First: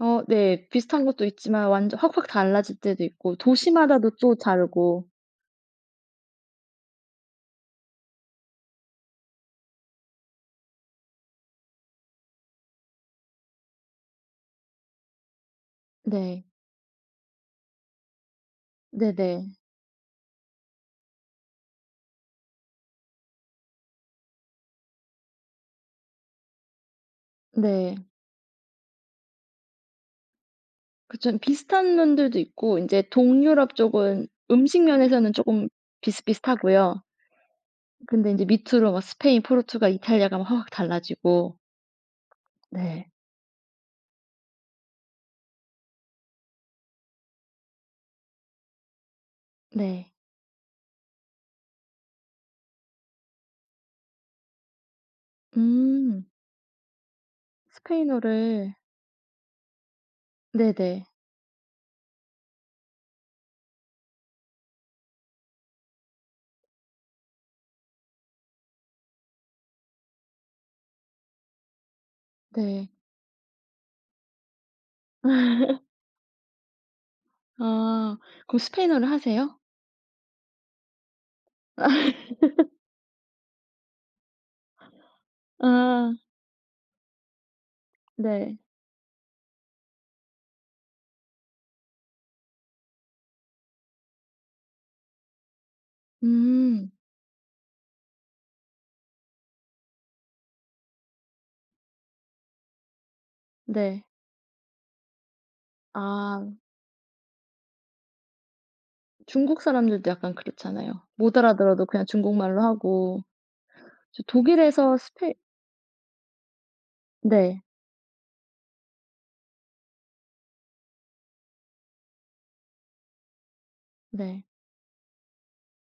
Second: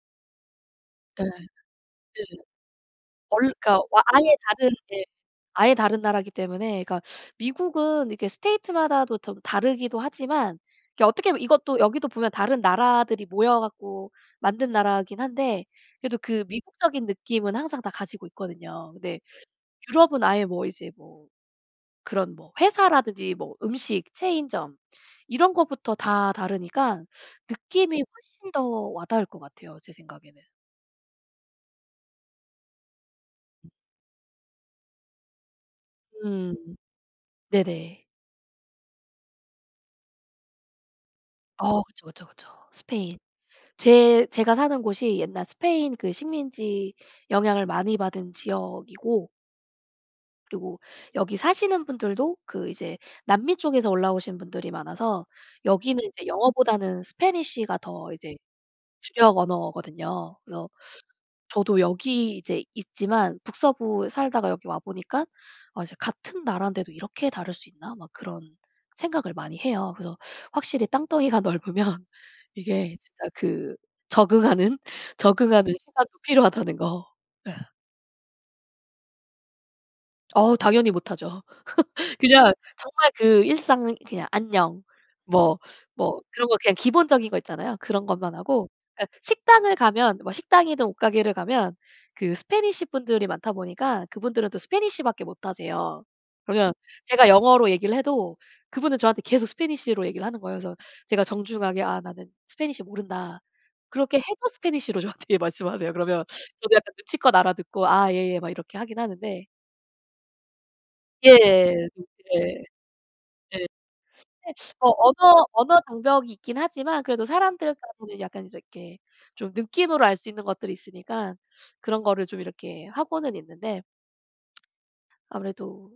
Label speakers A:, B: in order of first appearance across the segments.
A: 어 네. 비슷한
B: 예.
A: 것도
B: 네.
A: 있지만 완전 확확 달라질 때도 있고
B: 원 그러니까
A: 도시마다도 또
B: 아예 다른 예
A: 다르고.
B: 아예 다른 나라기 때문에 그니까 미국은 이렇게 state 마다도 텀 다르기도 하지만 이 어떻게 하면 이것도 여기도 보면 다른 나라들이 모여 갖고 만든 나라긴 한데 그래도 그
A: 네.
B: 미국적인 느낌은 항상 다 가지고 있거든요. 근데
A: 네네.
B: 유럽은 아예 뭐 이제 뭐 그런 뭐 회사라든지 뭐 음식, 체인점 이런 것부터 다 다르니까 느낌이
A: 네.
B: 훨씬 더 와 닿을 것 같아요 제 생각에는.
A: 그쵸. 비슷한 면들도 있고 인제 동유럽 쪽은 음식 면에서는 쪼금
B: 음.
A: 비슷비슷하고요.
B: 네네.
A: 근데 인제 밑으로 막 스페인, 포르투갈, 이탈리아 가면 확확 달라지고.
B: 어 그쵸, 그쵸, 그쵸.
A: 네.
B: 스페인. 제 제가 사는 곳이 옛날 스페인 그 식민지 영향을 많이 받은 지역이고
A: 네.
B: 그리고 여기 사시는 분들도 그 이제 남미 쪽에서 올라오신 분들이 많아서 여기는
A: 음.
B: 이제 영어보다는 Spanish가 더 이제
A: 스페인어를.
B: 주력 언어거든요. 그래서
A: 네네.
B: 저도 여기 이제 있지만 북서부에 살다가 여기 와 보니깐 어 이제 '같은 나라인데도 이렇게 다를 수 있나?' 막 그런 생각을 많이 해요. 그래서 확실히 땅덩이가 넓으면
A: 네.
B: 이게 진짜 그 적응하는, 적응하는 시간이 필요하다는 거. 예.
A: 아. 그럼 스페인어를 하세요?
B: 어우 당연히 못하죠. 그냥 정말 그 일상 그냥 '안녕.' 뭐
A: 아.
B: 뭐 그런 거 그냥 기본적인 거 있잖아요. 그런 것만
A: 네.
B: 하고. 예 식당을 가면 식당이든 옷 가게를 가면 그 Spanish 분들이 많다 보니까 그분들은 또 Spanish 밖에 못하세요. 그러면
A: 음.
B: 제가 영어로 얘기를 해도 그분은 저한테 계속 Spanish로 얘기를 하는 거예요. 그래서 제가 정중하게 "아 나는 Spanish 모른다."
A: 네.
B: 그렇게 해도 Spanish로 저한테 말씀하세요. 그러면
A: 아.
B: 저도 약간 눈치껏 알아듣고 "아 예예." 막 이렇게 하긴 하는데
A: 중국 사람들도 약간 그렇잖아요. 못 알아들어도
B: 예예. 누
A: 그냥
B: 예. 예.
A: 중국말로 하고.
B: 근데
A: 저
B: 어
A: 독일에서 스페
B: 언어, 언어 장벽이 있긴 하지만 그래도
A: 네.
B: 사람들하고는 약간 이렇게 좀 느낌으로 알 수 있는 것들이 있으니까 그런 거를 좀 이렇게 하고는 있는데
A: 네.
B: 아무래도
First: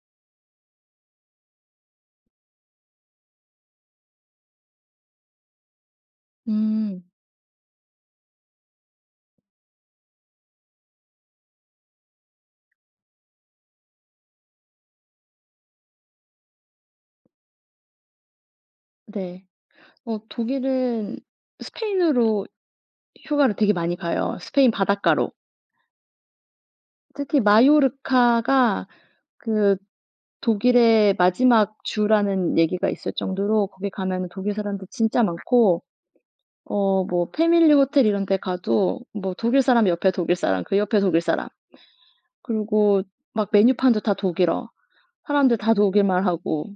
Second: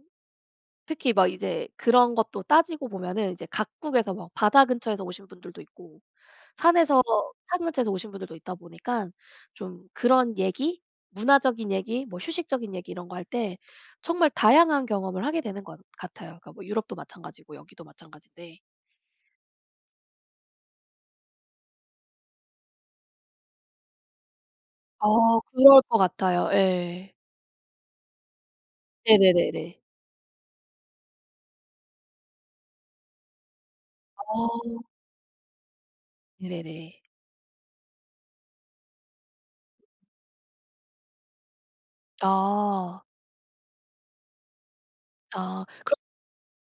B: 특히 막 이제 그런 것도 따지고 보면은 이제 각국에서 막 바다 근처에서 오신 분들도 있고 산에서
A: 음.
B: 뭐 산 근처에서 오신 분들도 있다 보니깐 좀 그런 얘기 문화적인 얘기 뭐 휴식적인 얘기 이런 거 할 때 정말 다양한 경험을 하게 되는 것 같아요. 뭐 유럽도 마찬가지고 여기도 마찬가진데.
A: 네. 어 독일은 스페인으로 휴가를 되게 많이 가요. 스페인 바닷가로.
B: 어 그럴 것 같아요. 예.
A: 특히 마요르카가 그
B: 네네네네.
A: 독일의 마지막 주라는 얘기가 있을 정도로 거기 가면은 독일
B: 어.
A: 사람들 진짜 많고
B: 네네네.
A: 어 뭐 패밀리 호텔 이런 데 가도 뭐 독일 사람 옆에 독일 사람 그 옆에 독일 사람
B: 아.
A: 그리고 막 메뉴판도 다 독일어 사람들
B: 아
A: 다
B: 그럼
A: 독일말 하고.